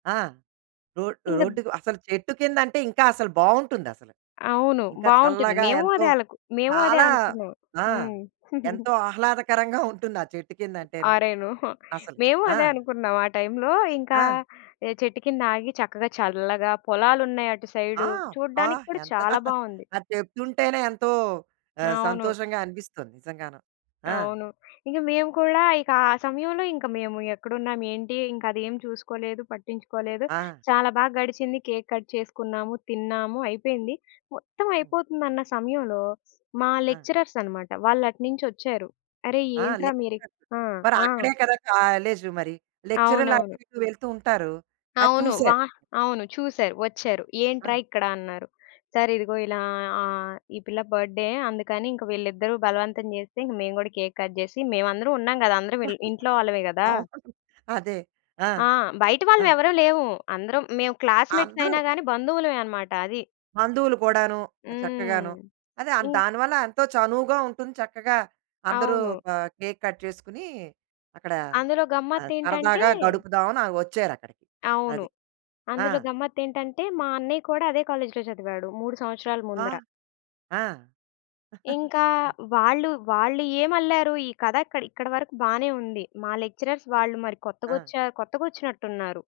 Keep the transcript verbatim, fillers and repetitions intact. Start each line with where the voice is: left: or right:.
right: ఆ! రోడ్
left: ఇంగద్
right: రోడ్డుకసలు చెట్టు కిందంటే ఇంకా అసలు బావుంటుందసలు.
left: అవును
right: ఇంకా
left: బావుంటుంది.
right: చల్లగా
left: మేము
right: ఎంతో
left: అదే ఆళ్లకు మేము అదే
right: చాలా
left: అనుకున్నాం.
right: ఆ!
left: హ్మ్.
right: ఎంతో ఆహ్లాదకరంగా ఉంటుంది ఆ చెట్టు కింద అంటేను.
left: ఆరేను! హుహు.
right: అసలు
left: మేము
right: ఆ!
left: అదే అనుకున్నాం ఆ టైమ్‌‌లో. ఇంకా
right: ఆ!
left: ఏ చెట్టు కింద ఆగి చక్కగా చల్లగా పొలాలున్నాయి అటు
right: ఆ!
left: సైడు
right: బ్బా!
left: చూడడానికి కూడా
right: ఎంత
left: చాలా బావుంది.
right: అది చెప్తుంటేనే ఎంతో ఆహ్,
left: అవును.
right: సంతోషంగా అనిపిస్తుంది నిజంగాను. ఆ!
left: అవును. ఇంకా మేము కూడా ఇక ఆ సమయంలో ఇంకా మేము ఎక్కడున్నాము, ఏంటి ఇంక అదేం చూసుకోలేదు పట్టించుకోలేదు.
right: ఆ!
left: చాలా బాగా గడిచింది కేక్ కట్ చేసుకున్నాము, తిన్నాము అయిపోయింది. మొత్తం
right: హ్మ్.
left: అయిపోతుందన్న సమయంలో మా
right: ఆ!
left: లెక్చరర్స్ అన్నమాట. వాళ్ళటునించి ఒచ్చారు. అరె!
right: ఆ!
left: ఏంట్రా మీరిక్
right: లెక్చరర్
left: ఆ!
right: మరి
left: ఆ!
right: అక్కడే కదా! కాలేజ్ మరి. లెక్చరర్లు
left: అవునవును.
right: అటు ఇటు వెళ్తూ ఉంటారు అది
left: అవును.
right: చూసారు.
left: వా అవును చూసారు వచ్చారు ఏంట్రా
right: ఆ!
left: ఇక్కడ అన్నారు? సార్ ఇదిగో ఇలా ఆహ్, ఈ పిల్ల బర్త్ డే. అందుకని ఇంక వీళ్ళిద్దరూ బలవంతం జేస్తే ఇంగ మేము గూడా కేక్ కట్ జేసి మేమందరం ఉన్నాం గదా అందరం వెల్ ఇంట్లో వాళ్ళమే గదా!
right: అవును, అదే. ఆ!
left: ఆ! బయట
right: ఆ!
left: వాళ్ళుమేవరం లేవు. అందరం మేం క్లాస్‌మేట్స్ అయినా
right: అందరూ.
left: గాని, బంధువులమే అన్నమాట అది.
right: బంధువులు కూడాను! ఆ చక్కగాను.
left: హ్మ్.
right: అదే
left: ఇ
right: దానివల్ల ఎంతో చనువుగా ఉంటుంది. చక్కగా అందరూ
left: అవును.
right: కా కేక్ కట్ చేసుకొని, అక్కడ
left: అందులో
right: ఆహ్,
left: గమ్మత్తేంటంటే
right: సరదాగా గడుపుదామని ఆ ఒచ్చారక్కడికి.
left: అవును.
right: అది. ఆ!
left: అందులో గమ్మత్తేంటంటే మా అన్నయ్య కూడా అదే కాలేజ్‌లో జదివాడు మూడు సంవత్సరాలు
right: వా!
left: ముందర!
right: ఆ!
left: ఇంకా వాళ్ళు, వాళ్ళు ఏం అల్లారు ఈ కథ అక్క ఇక్కడి వరకు బానే ఉంది. మా లెక్చరర్స్ వాళ్ళు మరి కొత్తగా
right: ఆ!
left: ఒచ్చా కొత్తగా ఒచ్చినట్టున్నారు.